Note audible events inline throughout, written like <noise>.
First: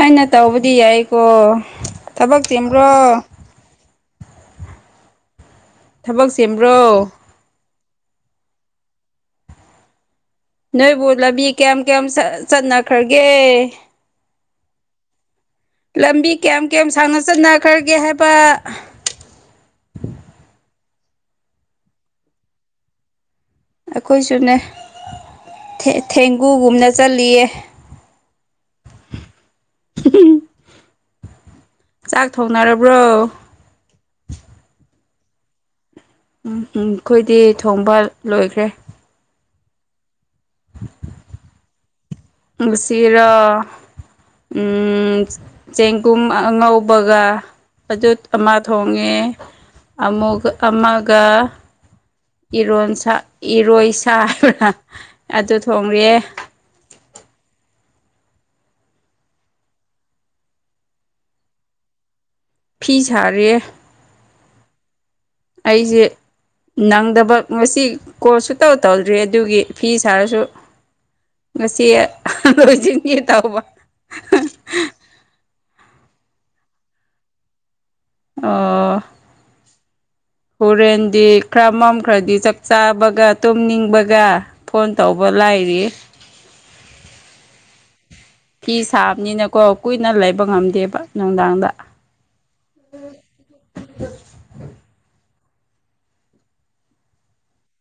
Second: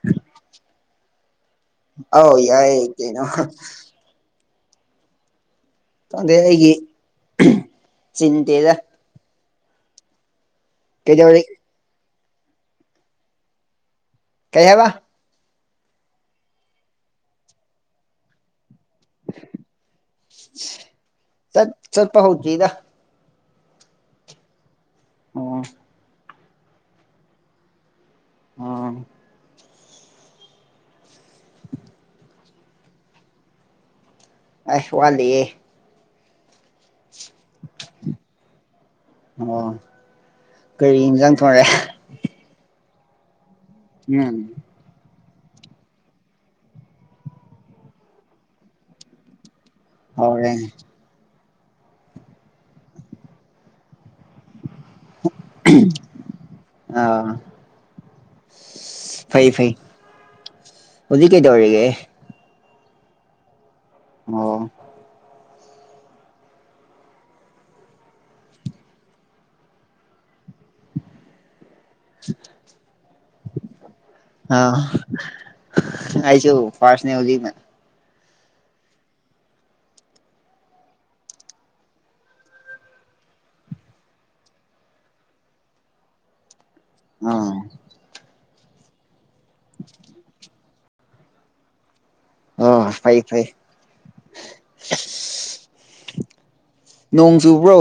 ꯑꯩꯅ ꯇꯧꯕꯗꯤ ꯌꯥꯏꯀꯣ ꯑꯥꯎ ꯊꯕꯛ ꯌꯥꯏ ꯆꯤꯟꯕ꯭ꯔꯣ ꯀꯩꯅꯣ ꯊꯕꯛ ꯁꯦꯝꯕ꯭ꯔꯣ ꯆꯤꯇꯗ ꯅꯣꯏꯕꯨ ꯂꯝꯕꯤ ꯀꯌꯥꯝ ꯀꯌꯥꯝ ꯆꯠꯅꯈ꯭ꯔꯒꯦ ꯀꯩ ꯍꯥꯏꯕ ꯂꯝꯕꯤ ꯀꯌꯥꯝ ꯀꯌꯥꯝ ꯁꯥꯡꯅ ꯆꯠꯅꯈ꯭ꯔꯒꯦ ꯍꯥꯏꯕ ꯆꯠ ꯁꯜꯄ ꯍꯧ ꯆꯗ ꯑꯩꯈꯣꯏꯁꯨꯅꯦ ꯑꯣ ꯊꯦꯡꯒꯨꯒꯨꯝꯅ ꯆꯜꯂꯤꯠꯂꯤꯌꯦ ꯑꯥ ꯎꯝ ꯆꯥꯛ ꯊꯣꯡꯅꯔꯕ꯭ꯔꯣ ꯑꯁꯨ ꯋꯥꯍꯂꯤꯌꯦ ꯎꯝ ꯎꯝ ꯑꯩꯈꯣꯏꯗꯤ ꯊꯣꯡꯕ ꯂꯣꯏꯈ꯭ꯔꯦ ꯑꯣ ꯀꯔꯤ ꯌꯦꯟꯖꯥꯡ ꯊꯣꯡꯉꯦ ꯄꯨꯁꯤꯔꯣ ꯎꯝ ꯆꯦꯡꯒꯨꯝ ꯑꯉꯧꯕꯒ ꯑꯗꯨꯖꯠ ꯑꯃ ꯊꯣꯡꯉꯦ ꯑꯃ ꯍꯥꯎꯔꯦ ꯑꯃꯒꯔꯣꯟ ꯏꯔꯣꯏ ꯁꯥꯕ꯭ꯔꯥ ꯑꯗꯨ ꯊꯣꯡꯉꯦ ꯑ ꯐꯩ ꯐꯩ ꯍꯧꯖꯤ ꯀꯦꯇ ꯋꯥꯒꯦ ꯐꯤ ꯁꯥꯔꯤꯌꯦ ꯑꯣ ꯑꯩꯁꯦ ꯅꯪꯗꯕ ꯉꯁꯤ ꯀꯣ ꯁ ꯇꯧ ꯇꯧꯗ꯭ꯔꯤ ꯑꯗꯨꯒꯤ ꯐꯤ ꯁꯥꯔꯁꯨ <inaudible> ꯉꯁꯤ ꯂꯣꯏꯁꯤꯟꯒꯦ ꯇꯧꯕ ꯍꯥꯏꯥꯏ ꯆ ꯐꯥꯁꯅꯦ ꯍꯧꯖꯤꯛꯅꯥ ꯑꯣ ꯍꯣꯔꯦꯟꯗꯤ ꯈꯔ ꯃꯝ ꯈ꯭ꯔꯗꯤ ꯆꯥꯛ ꯆꯥꯕꯒ ꯇꯨꯝꯅꯤꯡꯕꯒ ꯐꯣꯟ ꯇꯧꯕ ꯆꯂꯥꯏꯔꯤ ꯑꯥ ꯐꯤ ꯁꯥꯕꯅꯤꯅꯀꯣ ꯀꯨꯏꯅ ꯂꯩꯕ ꯉꯝꯗꯦꯕ ꯅꯨꯡꯗꯥꯡꯗ ꯑ ꯐꯩ ꯐꯩ ꯅꯣꯡ ꯆꯨꯕ꯭ꯔꯣ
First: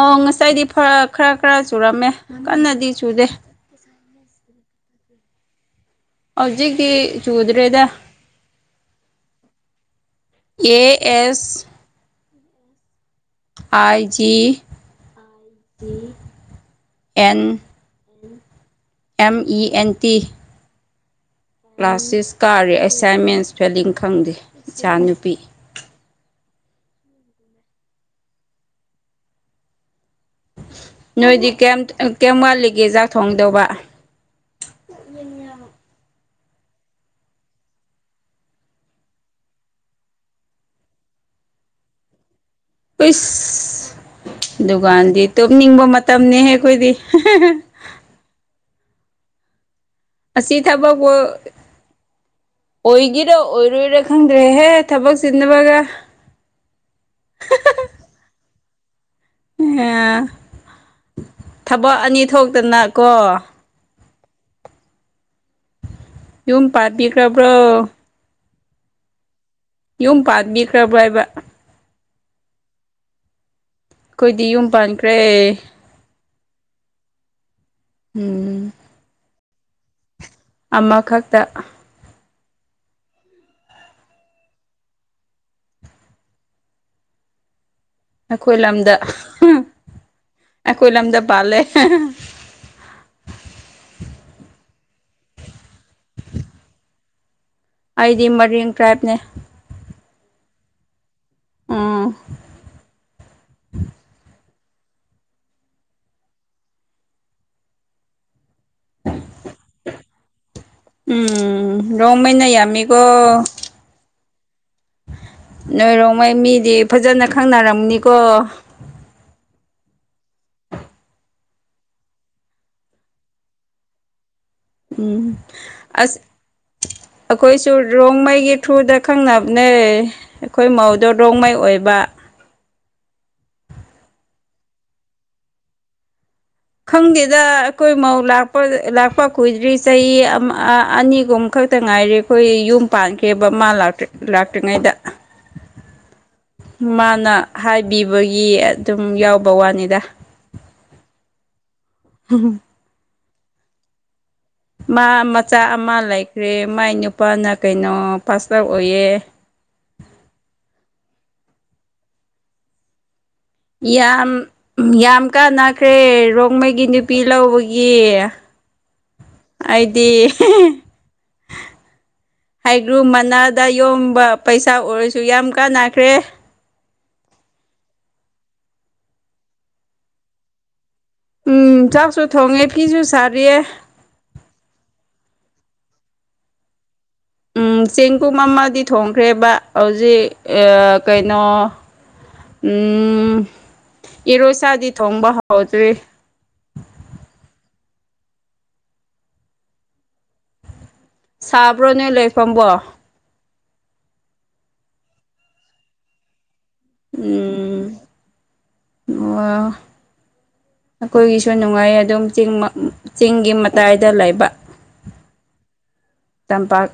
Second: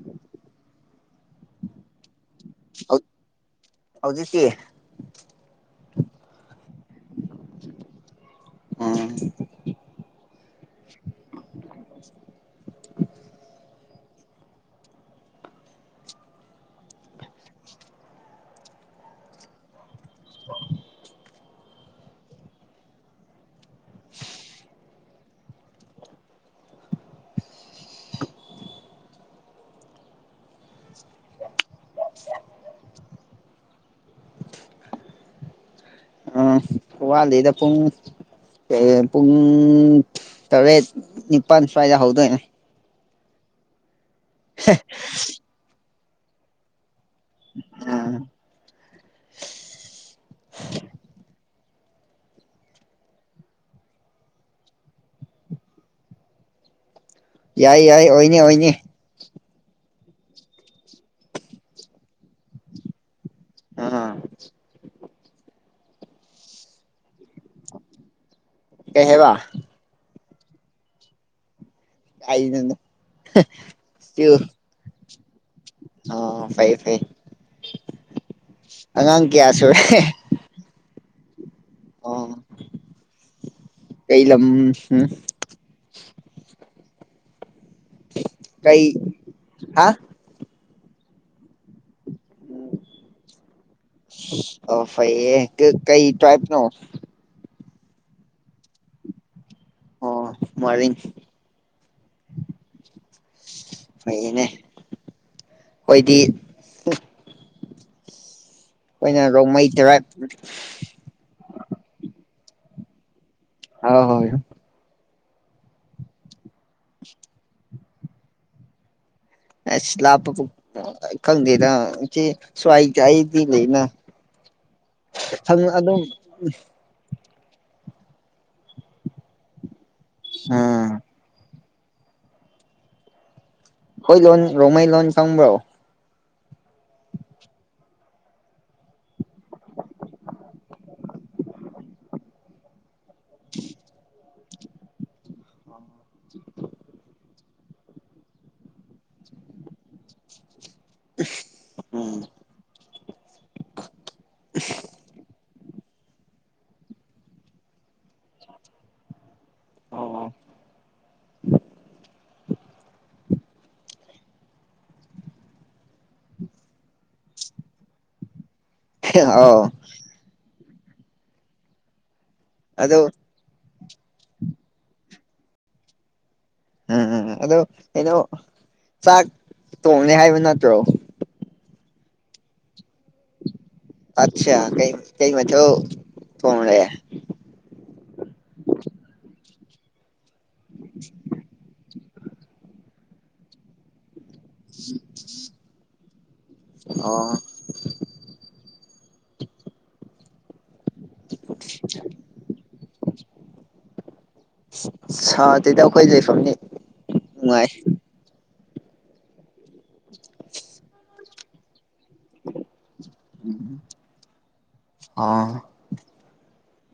ꯑ ꯉꯁꯥꯏꯗꯤ ꯈꯔ ꯈꯔ ꯆꯨꯔꯝꯃꯦ ꯀꯅꯗꯤ ꯆꯨꯗꯦ ꯍꯧꯖꯤꯛꯇꯤ ꯍꯧꯖꯤ ꯀ ꯆꯨꯖꯔꯦꯗ ꯎꯝ A S <inaudible> ꯑꯥꯏꯖꯤ N M E N T <inaudible> class six ꯀꯥꯔꯤ ꯑꯦꯁꯥꯏꯟꯃꯦꯟꯁ ꯐꯦꯂꯤꯡ ꯈꯪꯗꯦ ꯏꯆꯥ ꯅꯨꯨꯄꯤ ꯅꯣꯏꯗꯤ ꯀꯦꯝꯋꯥꯂꯤꯒꯤ ꯆꯥꯛ ꯊꯣꯡꯗꯧꯕ - <inaudible> ꯋꯥꯠꯂꯤꯗ ꯄꯨꯡ ꯄꯨꯡ ꯇꯔꯦꯠ ꯅꯤꯄꯥꯜ ꯁ꯭ꯋꯥꯏꯗ ꯍꯧꯗꯣꯏꯅꯦ ꯍꯁ ꯗꯨꯀꯥꯟꯗꯤ ꯇꯣꯛꯅꯤꯡꯕ ꯃꯇꯝꯅꯤꯍꯦ ꯑꯩꯈꯣꯏꯗꯤ <unintelligible> <unintelligible> ꯎꯝ ꯑꯁꯤ ꯑꯁꯤ ꯊꯕꯥꯛ ꯄꯨ ꯑꯣꯏꯒꯤꯦꯔ ꯑꯣꯏꯔꯣꯏꯔ ꯈꯪꯗ꯭ꯔꯦꯍꯦ ꯊꯕꯛ ꯆꯤꯟꯅꯕꯒ <inaudible> ꯌꯥꯏ ꯌꯥꯏ ꯑꯣꯏꯅꯤ ꯑꯣꯏꯅꯤ ꯑꯦ ꯊꯕꯛ ꯑꯅꯤ ꯊꯣꯛꯇꯅꯀꯣ ꯑꯥ ꯌꯨꯝ ꯄꯥꯄꯤꯒ꯭ꯔꯕ꯭ꯔꯣ ꯀꯩꯍꯥꯏꯕ ꯌꯨꯝ ꯄꯥꯟꯕꯤꯈ꯭ꯔꯕ꯭ꯔ ꯍꯥꯏꯕ ꯑꯩꯅꯅ ꯑꯩꯈꯣꯏꯗꯤ ꯌꯨꯝ ꯄꯥꯟꯈ꯭ꯔꯦ ꯑꯣ ꯐꯩ ꯐ ꯎꯝ ꯀꯌꯥꯁꯨ ꯑꯃꯈꯛꯇ ꯀꯩ ꯂꯝ ꯑꯩꯈꯣꯏ ꯀꯩ ꯂꯝꯗ ꯍꯥ ꯑꯩꯈꯣꯏ ꯂꯝꯗ ꯄꯥꯜꯂꯦ <inaudible> ꯑꯣ ꯐꯩꯌꯦ ꯀꯩ ꯇ꯭ꯔꯥꯏꯞꯅꯣ ꯑꯩꯗꯤ ꯃꯔꯤꯡ ꯇ꯭ꯔꯥꯏꯞꯅꯦ ꯑꯣ ꯃꯔꯤꯡ ꯎꯝ ꯐꯩꯅꯦ ꯍꯣꯏꯗꯤ ꯑꯩꯈꯣꯏꯅ ꯔꯣꯡꯃꯩ ꯇꯔꯥꯞ ꯃꯩꯅ ꯃꯥꯝꯃꯤꯒꯣ ꯍ ꯍꯣꯏ ꯅꯣꯏꯔꯣꯡꯉꯩ ꯃꯤꯗꯤ ꯐꯖꯅ ꯈꯪꯅꯔꯝꯅꯤꯀꯣ ꯑ ꯂꯄ ꯈꯪꯅ ꯁꯋꯥꯏ ꯆꯗꯤ ꯂꯩꯅ ꯎꯝ ꯈꯪ ꯑꯗꯨꯝ ꯑꯁ ꯑꯩꯈꯣꯏꯁꯨ ꯔꯣꯡꯃꯩꯒꯤ ꯊ꯭ꯔꯨꯗ ꯈꯪꯅꯕꯅꯦ ꯑꯩꯈꯣꯏ ꯃꯧꯗꯣ ꯔꯣꯡꯃꯩ ꯑꯣꯏꯕ ꯕꯥ ꯍꯣꯏ ꯂꯣꯟ ꯔꯣꯃꯩ ꯂꯣꯟ ꯐꯪꯕ꯭ꯔꯣ ꯈꯪꯗꯦꯗ ꯑꯩꯈꯣꯏ ꯃꯧ ꯂꯥꯛꯄ ꯀꯨꯏꯗ꯭ꯔꯤ ꯆꯍꯤ ꯑꯅꯤꯒꯨꯝ ꯈ ꯈꯛꯇ ꯉꯥꯏꯔꯦ ꯑꯩꯈꯣꯏ ꯌꯨꯝ ꯄꯥꯟꯈꯤꯕ ꯃꯥ ꯂꯥꯛꯇ꯭ꯔꯤꯉꯩꯗ ꯃꯥꯅ ꯍꯥꯏꯕꯤꯕꯒꯤ ꯑꯗꯨꯝ ꯌꯥꯎꯕ ꯋꯥꯅꯤꯗ ꯎ ꯎꯝ ꯃꯥ ꯃꯆꯥ ꯑꯃ ꯂꯩꯈ꯭ꯔꯦ ꯃꯥꯏ ꯅꯨꯄꯥꯅ ꯀꯩꯅꯣ ꯄꯥꯁ ꯑꯥꯎꯠ ꯑꯣꯏꯌꯦ ꯑꯣ ꯌꯥꯝ ꯌꯥꯝ ꯀꯥꯟꯅꯈ꯭ꯔꯦ ꯔꯣꯡꯃꯩꯒꯤ ꯅꯨꯄꯤ ꯂꯧꯕꯒꯤ ꯑꯧ ꯑꯩꯗꯤ ꯑꯗꯣ ꯍꯥꯏꯒ꯭ꯔꯨꯞ ꯃꯅꯥꯗ ꯌꯣꯝꯕ ꯄꯩꯁꯥ ꯑꯣꯏꯔꯁꯨ ꯌꯥꯝ ꯀꯥꯟꯅꯈ꯭ꯔꯦ ꯎꯝꯝ ꯑꯗꯣ ꯀꯩꯅꯣ ꯆꯥꯛ ꯇꯣꯡꯉꯦ ꯍꯥꯏꯕ ꯅꯠꯇ꯭ꯔꯣ ꯎꯝ ꯆꯥꯛꯁꯨ ꯊꯣꯡꯉꯦ ꯐꯤꯁꯨ ꯁꯥꯔꯤꯌꯦ ꯑꯆꯥ ꯀꯩ ꯀꯩ ꯃꯆ ꯐ ꯎꯝ ꯆꯦꯡꯒꯨꯝ ꯑꯃꯗꯤ ꯊꯣꯡꯈ꯭ꯔꯦꯕ ꯍꯧꯖꯤꯛ ꯀꯩꯅꯣ ꯎꯝ ꯏꯔꯣꯏꯁꯥꯗꯤ ꯊꯣꯡꯕ ꯍꯧꯎꯗ꯭ꯔꯤ ꯑꯣ ꯁꯥꯕ꯭ꯔꯣꯅꯦ ꯂꯩꯐꯝꯝꯕꯣ ꯁꯥꯗꯗ ꯑꯩꯈꯣꯏ ꯂꯩꯐꯝꯅꯤ ꯅꯨꯡꯉꯥꯏ ꯎꯝ ꯑꯣ ꯑꯩꯈꯣꯏꯒꯤꯁꯨ ꯅꯨꯡꯉꯥꯏ ꯑꯗꯨꯝ ꯆꯤꯡꯒꯤ ꯃꯇꯥꯏꯗ ꯂꯩꯕ ꯑ ꯇꯝꯄꯥꯛ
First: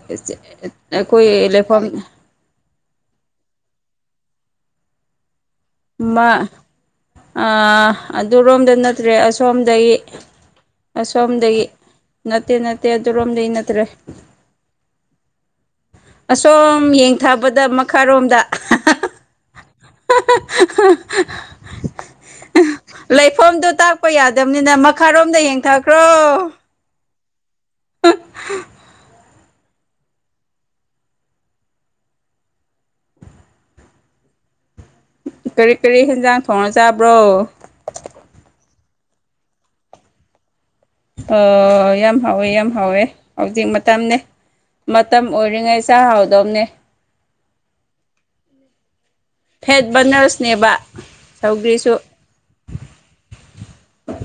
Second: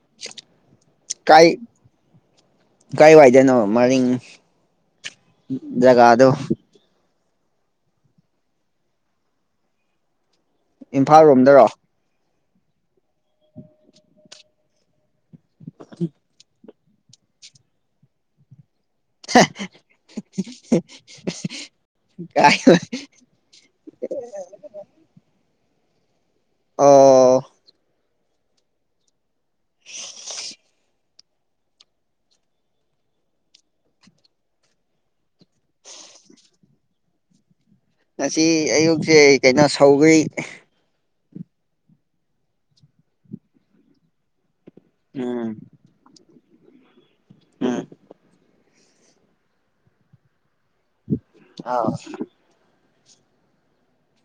ꯑꯩꯈꯣꯏ ꯂꯩꯐꯝ ꯀꯥꯏ ꯋꯥꯏꯗꯅꯣ ꯃꯔꯤꯡ ꯖꯒꯥꯗꯣ ꯑꯃ ꯑꯗꯨꯔꯣꯝꯗ ꯅꯠꯇ꯭ꯔꯦ ꯑꯁꯣꯝꯗꯒꯤ ꯏꯝꯐꯥꯜ ꯑꯁꯣꯝꯗꯒꯤ ꯔꯣꯝꯗꯔꯣ ꯅꯠꯇꯦ ꯅꯠꯇꯦ ꯑꯗꯨꯔꯣꯝꯗꯤ ꯅꯗ꯭ꯔꯦ ꯑꯁꯣꯝ ꯌꯦꯡꯊꯥꯕꯗ ꯃꯈꯥꯔꯣꯝꯗ <unintelligible> ꯂꯩꯐꯝꯗꯣ ꯇꯥꯛꯄ ꯌꯥꯗꯕꯅꯤꯅ ꯃꯈꯥꯔꯣꯝꯗ ꯌꯦꯡꯊꯈ꯭ꯔꯣ ꯑꯣ ꯑ <unintelligible> ꯀꯔꯤ ꯀꯔꯤ ꯌꯦꯦꯟꯖꯥꯡ ꯊꯣꯡꯅ ꯆꯥꯕ꯭ꯔꯣ ꯉꯁꯤ ꯑꯌꯨꯛꯁꯦ ꯀꯩꯅꯣ ꯁꯧꯈꯦ ꯑꯣ ꯌꯥꯝ ꯍꯥꯎꯋꯦ ꯌꯥꯝ ꯍꯥꯎꯋꯦ ꯍꯧꯖꯤꯛ ꯃꯇꯝꯅꯦ ꯃꯇꯝ ꯎꯝ ꯑꯣꯏꯔꯤꯉꯩ ꯆꯥꯛ ꯍꯥꯎꯗꯕꯅꯦ ꯎꯝ ꯐꯦꯠ ꯕꯔꯅꯔꯁꯅꯦꯕ ꯁꯧꯗ꯭ꯔꯤꯁꯨ ꯑꯥꯎ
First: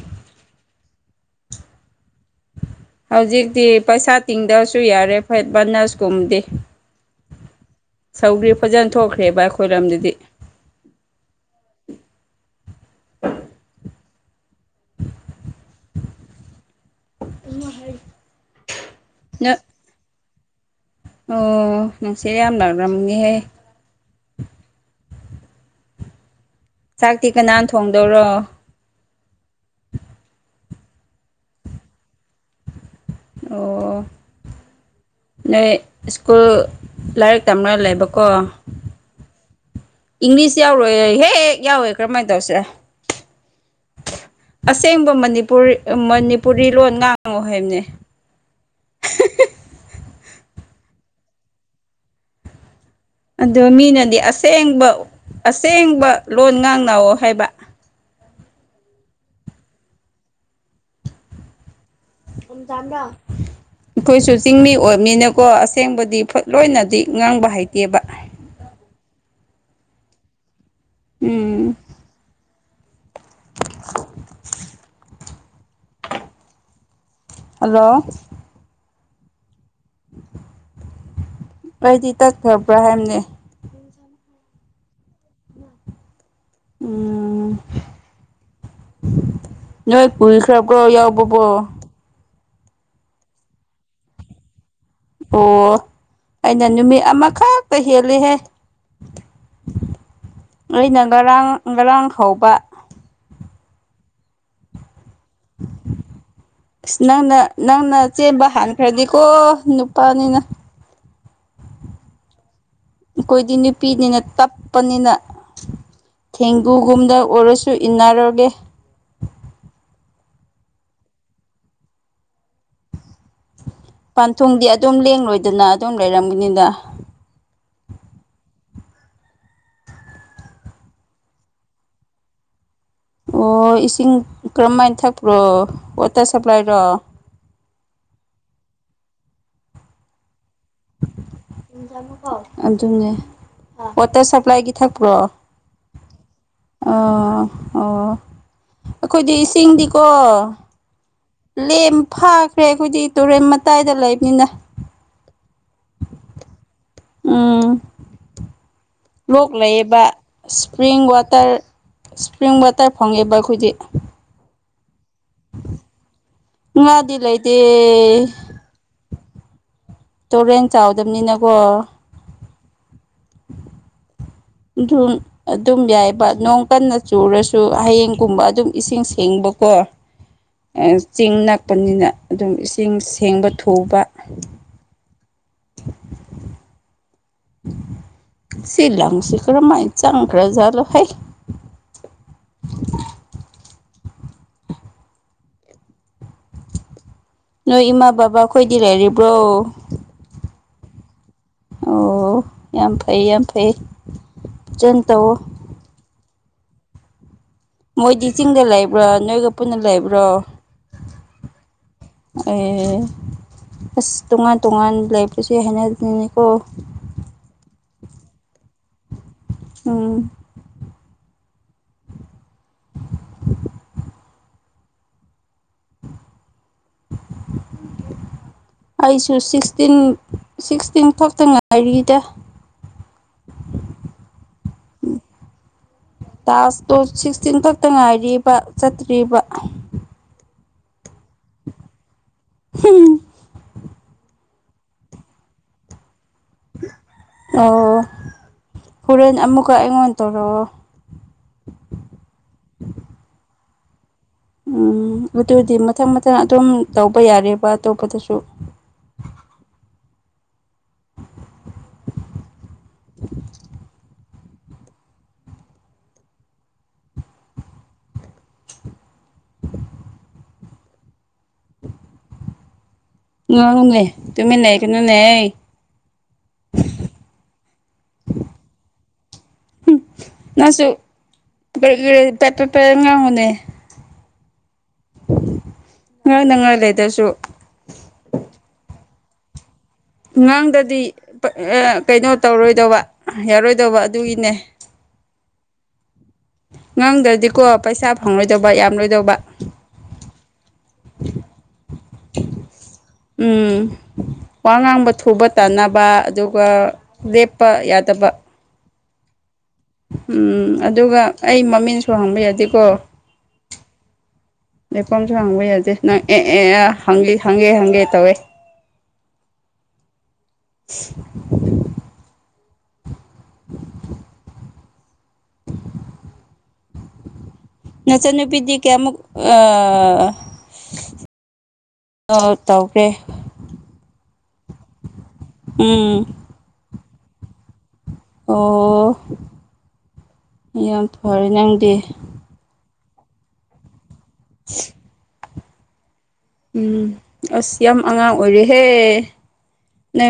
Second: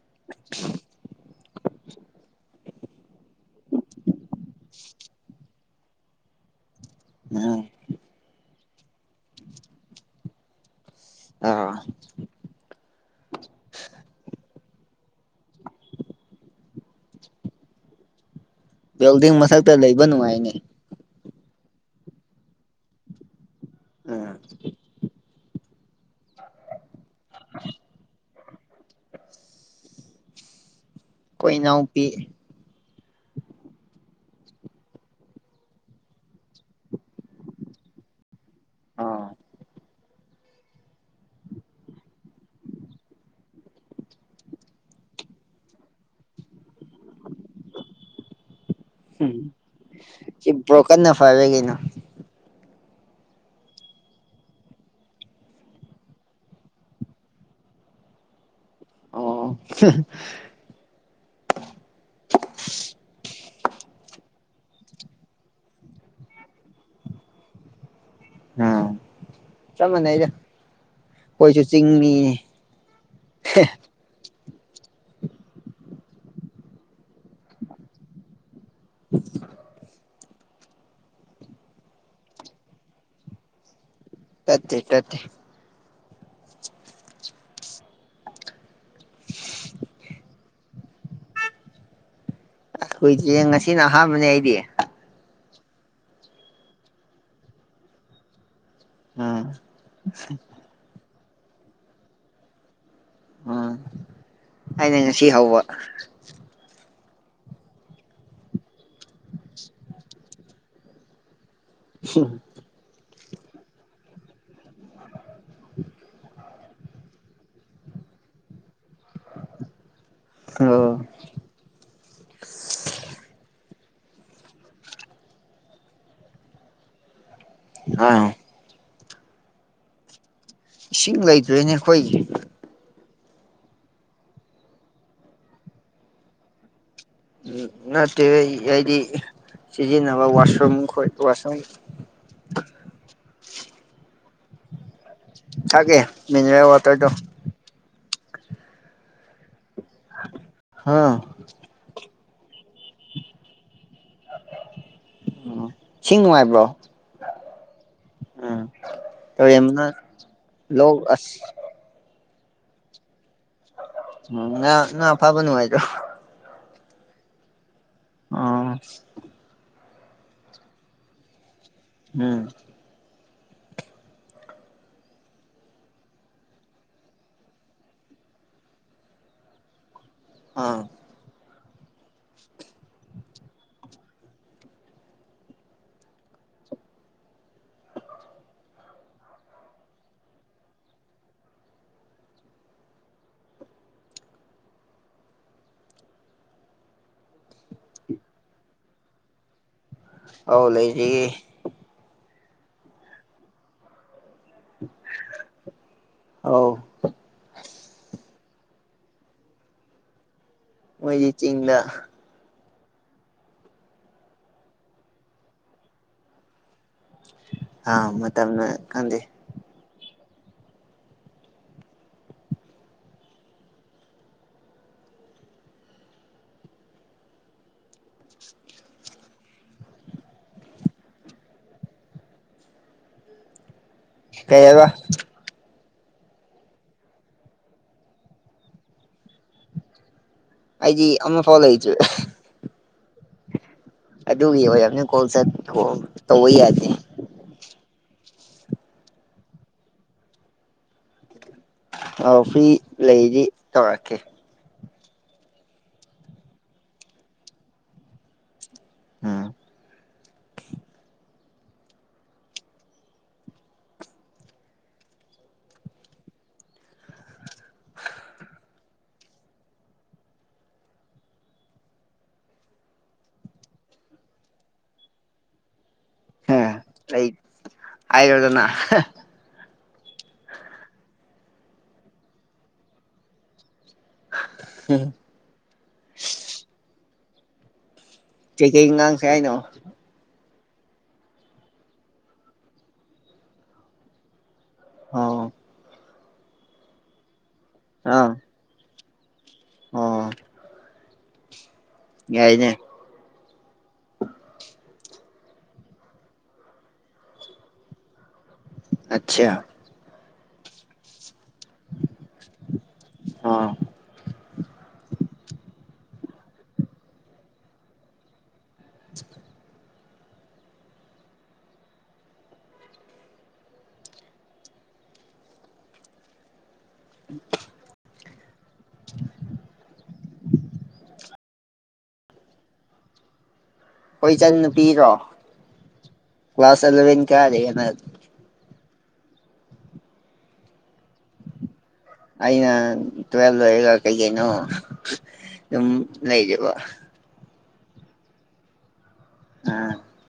<unintelligible> ꯍꯧꯖꯤꯛꯇꯤ ꯄꯩꯁꯥ ꯇꯤꯡꯗꯕꯁꯨ ꯌꯥꯔꯦ ꯐꯦꯠꯚꯅꯁꯀꯨꯝꯗꯤ ꯎꯝ ꯁꯧꯒ꯭ꯔꯤ ꯐꯖꯅ ꯊꯣꯛꯈ꯭ꯔꯦꯕ ꯑꯩꯈꯣꯏꯔꯣꯝꯗꯗꯤ ꯑꯥ ꯎꯃ ꯍꯥꯏ ꯕꯤꯜꯗꯤꯡ ꯃꯊꯛꯇ ꯂꯩꯕ ꯅꯨꯡꯉꯥꯏꯅꯤ ꯑꯣ ꯅꯅꯨꯡꯁꯤꯔꯤ ꯌꯥꯝ ꯂ꯭ꯔꯝꯒꯦꯍꯦ ꯑꯥ ꯆꯥꯛꯇꯤ ꯀꯅꯥꯅ ꯊꯣꯡꯗꯧꯔꯣ ꯀꯣꯏꯅꯥꯎ ꯄꯤ ꯑꯣ ꯅꯣꯏ ꯁ꯭ꯀꯨꯜ ꯂꯥꯏꯔꯤꯛ ꯇꯝꯅ ꯂꯩꯕꯀꯣ ꯑꯝ ꯏꯪꯂꯤꯁ ꯌꯥꯎꯔꯣꯏ ꯍꯦꯛꯦꯛ ꯌꯥꯎꯋꯦ ꯀꯔꯃꯥꯏꯅ ꯇꯧꯁꯦ ꯑꯁꯦꯡꯕ ꯃꯅꯤꯄꯨꯔꯤ ꯃꯅꯤꯄꯨꯔꯤ ꯂꯣꯟ ꯉ ꯋꯥꯍꯩꯕꯅꯦ ꯭ꯔꯣꯀ ꯅ ꯐꯔꯦꯒꯅ ꯑꯗꯣ ꯃꯤꯅꯗꯤ ꯑꯁꯦꯡꯕ ꯑꯁꯦꯡꯕ ꯂꯣꯟ ꯉꯥꯡꯅꯅꯥꯑꯣ ꯍꯥꯏꯕ ꯑ ꯎꯝ ꯇꯝ꯭ꯔ ꯑꯩꯈꯣꯏꯁꯨ ꯆꯤꯡꯃꯤ ꯑꯣꯏꯕꯅꯤꯅꯀꯣ ꯑꯁꯦꯡꯕꯗꯤ ꯂꯣꯏꯅꯗꯤ ꯉꯥꯡꯕ ꯍꯩꯇꯦꯕ ꯎꯝ ꯆꯞ ꯃꯥꯟꯅꯩꯗ ꯑꯩꯣꯏꯁꯨ ꯎꯝ ꯆꯤꯡꯃꯤ <unintelligible> ꯍꯜꯂꯣ <unintelligible> ꯑꯩꯗꯤ ꯇꯠꯈ꯭ꯔꯕ꯭ꯔꯥ ꯍꯥꯏꯕꯅꯦ ꯇꯠꯇꯦ ꯇꯠꯇꯦ ꯎ ꯅꯣꯏ ꯄꯨꯏ ꯈꯔ ꯀ꯭ꯔꯣ ꯌꯥꯎꯕꯕꯣ ꯍꯣꯏꯁꯦ ꯉꯁꯤꯅ ꯑꯍꯥꯟꯕꯅꯦ ꯑꯩꯗꯤ ꯑꯣ ꯑꯩꯅ ꯅꯨꯃꯤꯠ ꯑꯃꯈꯛꯇ ꯍꯦꯜꯂꯦꯍꯦ ꯑꯝ ꯑꯩꯅ ꯉꯔꯥꯡ ꯉꯔꯥꯡ ꯍꯧꯕ ꯎꯝ ꯑꯩꯅ ꯉꯁꯤ ꯍꯧꯕ ꯑꯁ ꯅꯪꯅ ꯅꯪꯅ ꯆꯦꯟꯕ ꯍꯥꯟꯈ꯭ꯔꯗꯤꯀꯣ ꯅꯨꯄꯥꯅꯤꯅ ꯎꯝ ꯑꯩꯈꯣꯏꯗꯤ ꯅꯨꯄꯤꯅꯤꯅ ꯇꯞꯄꯅꯤꯅ ꯊꯦꯡꯒꯨꯒꯨꯝꯗ ꯑꯣꯏꯔꯁꯨ ꯏꯟꯅꯔꯒꯦ ꯑꯣ ꯄꯥꯟꯊꯨꯡꯗꯤ ꯑꯗꯨꯝ ꯂꯦꯡ ꯂꯣꯏꯗꯅ ꯑꯗꯨꯝ ꯂꯩꯔꯝꯒꯅꯤꯗ ꯑꯥ ꯏꯁꯤꯡ ꯂꯩꯇ꯭ꯔꯦꯅꯦ ꯑꯩꯈꯣꯏꯒꯤ ꯑꯣ ꯏꯁꯤꯡ ꯀꯔꯝꯃꯥꯏꯅ ꯊꯛꯄ꯭ꯔꯣ ꯋꯥꯇꯔ ꯁꯄ꯭ꯂꯥꯏꯔꯣ ꯅꯠꯇꯦ ꯍꯥꯏꯗꯤ ꯁꯤꯖꯤꯟꯅꯕ ꯋꯥꯁ ꯋꯥꯇꯔ ꯁꯄ꯭ꯂꯥꯏ ꯀ ꯊ ꯭ꯔꯣ ꯊꯛꯑꯦ ꯃꯤꯅꯔꯦꯜ ꯑ ꯋꯥꯇꯔꯗꯣ ꯑꯣ ꯑꯩꯈꯣꯏꯗꯤ ꯏꯁꯤꯡꯗꯤꯀꯣ ꯑꯥ ꯂꯦꯝ ꯐꯥꯈ꯭ꯔꯦ ꯑꯩꯈꯣꯏꯗꯤ ꯇꯨꯔꯦꯟ ꯃꯇꯥꯏꯗ ꯂꯩꯕꯅꯤꯅ ꯎ ꯁꯤꯡ ꯅꯨꯡꯉꯥꯏꯕ꯭ꯔꯣ ꯎꯝ ꯎꯝ ꯂꯣꯛ ꯇꯨꯔꯦꯟ ꯃꯅꯥꯛ ꯂꯩꯕ ꯂꯣꯛ ꯏꯁꯄ꯭ꯔꯤꯡ ꯑꯁ ꯋꯥꯇꯔ ꯅꯪ ꯚꯣꯇꯔ ꯋꯥꯇ ꯐꯉꯦꯕ ꯉꯥ ꯉꯥ ꯐꯥꯕ ꯅꯨꯡꯉꯥꯏꯗꯔꯣ ꯉꯗꯤ ꯂꯥꯏꯗꯤꯌꯦ ꯑꯥ ꯇꯨꯔꯦꯟ ꯆꯥꯎꯗꯕꯅꯤꯅꯀꯣ ꯎꯝ ꯑꯗꯨ ꯑꯗꯨꯝ ꯌꯥꯏꯕ ꯅꯣꯡ ꯀꯟꯅ ꯆꯨꯔꯁꯨ ꯍꯌꯦꯡꯒꯨꯝꯕ ꯑꯗꯨꯝ ꯏꯁꯤꯡ ꯁꯦꯡꯕ ꯀꯣ ꯑꯥ ꯆꯤꯡ ꯅꯛꯄꯅꯤꯅ ꯑꯗꯨꯝ ꯏꯁꯤꯡ ꯁꯦꯡꯕ ꯊꯨꯕ ꯑꯟꯏꯟꯇꯦꯜꯂꯤꯖꯦꯕꯜ ꯁꯤ ꯂꯪꯁꯤ ꯀꯔ ꯃꯥꯥꯏ ꯆꯥꯡꯀ꯭ꯔꯂ ꯍꯥꯏ ꯑꯟꯑꯣꯗꯤꯕꯜ ꯅꯣꯏ ꯏꯃꯥ ꯕꯕꯥ ꯑꯩꯈꯣꯏꯗꯤ ꯂꯩꯔꯤꯕ꯭ꯔꯣ ꯑꯧ ꯂꯩꯔꯤꯌꯦ ꯑꯣ ꯌꯥꯝ ꯐꯩ ꯌꯥꯝ ꯐꯩ ꯐꯖꯅ ꯇꯧꯑꯣ ꯑꯧ ꯃꯣꯏꯗꯤ ꯆꯤꯡꯗ ꯂꯩꯕ꯭ꯔꯣ ꯅꯣꯏꯒ ꯄꯨꯟꯅ ꯂꯩꯕ꯭ꯔꯣ ꯃꯣꯏꯗꯤ ꯆꯤꯡꯗ ꯑꯦ ꯑꯁ ꯇꯣꯉꯥꯟ ꯇꯣꯉꯥꯟ ꯂꯩꯕꯁꯨ ꯌꯥ ꯍꯥꯏꯅꯅꯤꯡꯅꯤꯀꯣ ꯑꯥ ꯃꯇꯝꯅ ꯈꯪꯗꯦ ꯎꯝ ꯑꯟꯑꯣꯗꯤꯕꯜ ꯑꯩꯁꯨ ꯁꯤꯛꯁꯇꯤꯟ ꯁꯤꯛꯁꯇꯤꯟ ꯊꯣꯛꯇ ꯉꯥꯏꯔꯤꯗ ꯑꯟꯑꯣꯗꯤꯕꯜ ꯀꯩ ꯍꯥꯢꯕ ꯇꯥꯁ ꯇꯨ ꯁꯤꯛꯁꯇꯤꯟ ꯈꯛꯇ ꯉꯥꯏꯔꯤꯕ ꯆꯠꯇ꯭ꯔꯤꯕ ꯑꯩꯖꯤ ꯑꯃꯃ ꯐꯜ ꯍꯆ ꯊꯤꯟ ꯀꯒꯤ ꯀꯣ ꯇ ꯌꯥꯗꯦ ꯍꯣꯔꯅ ꯑꯃꯃꯨꯀ ꯏꯉꯣꯟ ꯇꯔꯣ ꯑꯥꯎ ꯐꯤ ꯂꯩꯗꯤ ꯊꯧꯔꯀꯦ ꯎꯝ ꯑꯗꯨꯗꯤ ꯃꯊꯪ ꯃꯊꯪ ꯑꯗꯨꯝ ꯇꯧꯕ ꯌꯥꯔꯦꯕ ꯑꯇꯣꯞꯄꯗꯁꯨ ꯎꯝ ꯑꯟꯏꯟꯇꯦꯜꯂꯤꯖꯦꯕꯜ ꯑꯟꯑꯣꯗꯤꯕꯜ ꯑꯟꯑꯣꯗꯤꯕꯜ ꯉꯥꯡꯉꯨꯅꯦ ꯇꯃꯤꯟ ꯂꯩ ꯒꯅꯨ ꯅꯦ ꯍꯥ ꯂꯩ ꯍꯥꯏꯔꯣꯗꯅ ꯍꯝ ꯅꯪꯁꯨ ꯀꯔꯤ ꯀꯔꯤ ꯄꯦ ꯄꯦꯄ ꯉꯥꯡꯉꯨꯅꯦ ꯉ ꯅꯪ ꯂꯩꯗꯁꯨ ꯆ ꯀ ꯉꯥꯡꯁꯦ ꯍꯥꯏꯥꯏꯅꯦ ꯉꯥꯡꯗꯗꯤ ꯀꯩꯅꯣ ꯇꯧꯔꯣꯏꯗꯧꯕ ꯌꯥꯔꯣꯏꯗꯧꯕ ꯑꯗꯨꯒꯤꯅꯦ ꯑꯣ ꯉꯪꯗ꯭ꯔꯗꯤꯀꯣ ꯄꯩꯁꯥ ꯐꯪꯔꯣꯏꯗꯧꯕ ꯌꯥꯝꯂꯣꯏꯗꯧꯕ ꯑ ꯎꯝ ꯋꯥꯉꯥꯡꯝꯕ ꯊꯨꯕ ꯇꯥꯟꯅꯕ ꯑꯗꯨꯒ ꯂꯦꯞꯄ ꯌꯥꯗꯕ ꯑꯆꯥꯆꯥ ꯎꯝ ꯑꯗꯨꯒ ꯑꯩ ꯃꯃꯤꯡꯁꯨ ꯍꯥꯡꯕ ꯌꯥꯗꯦꯀꯣ ꯑꯣ ꯂꯩꯐꯝ ꯍꯥꯡꯕ ꯌꯥꯁꯦ ꯅꯪ ꯑꯦ ꯑꯦ ꯍꯪ ꯍꯪꯒꯦ ꯍꯪꯒꯦ ꯇꯧꯋꯦ <unintelligible> <unintelligible> <unintelligible> <unintelligible> ꯎꯝ ꯅꯆꯟꯅꯨꯄꯤꯗꯤ ꯀꯌꯥꯃꯨꯛ ꯇꯧꯈ꯭ꯔꯦ ꯑꯩꯣꯏ ꯏꯆꯟ ꯅꯨꯄꯤꯔꯣ ꯎꯝ ꯀ꯭ꯂꯥꯁ ꯑꯦꯂꯚꯦꯟ ꯈꯌꯥꯗꯒꯤꯅ ꯑꯣ ꯌꯥꯝ ꯐꯔꯦ ꯅꯪꯗꯤ ꯑꯩꯅ ꯇ꯭ꯋꯦꯜ ꯍꯂ ꯀꯩꯅꯣ ꯂꯩꯔꯤꯕ ꯎꯝ ꯑꯁ ꯌꯥꯝ ꯑꯉꯥꯡ ꯑꯣꯏꯔꯦꯍꯦ ꯎꯝ ꯅ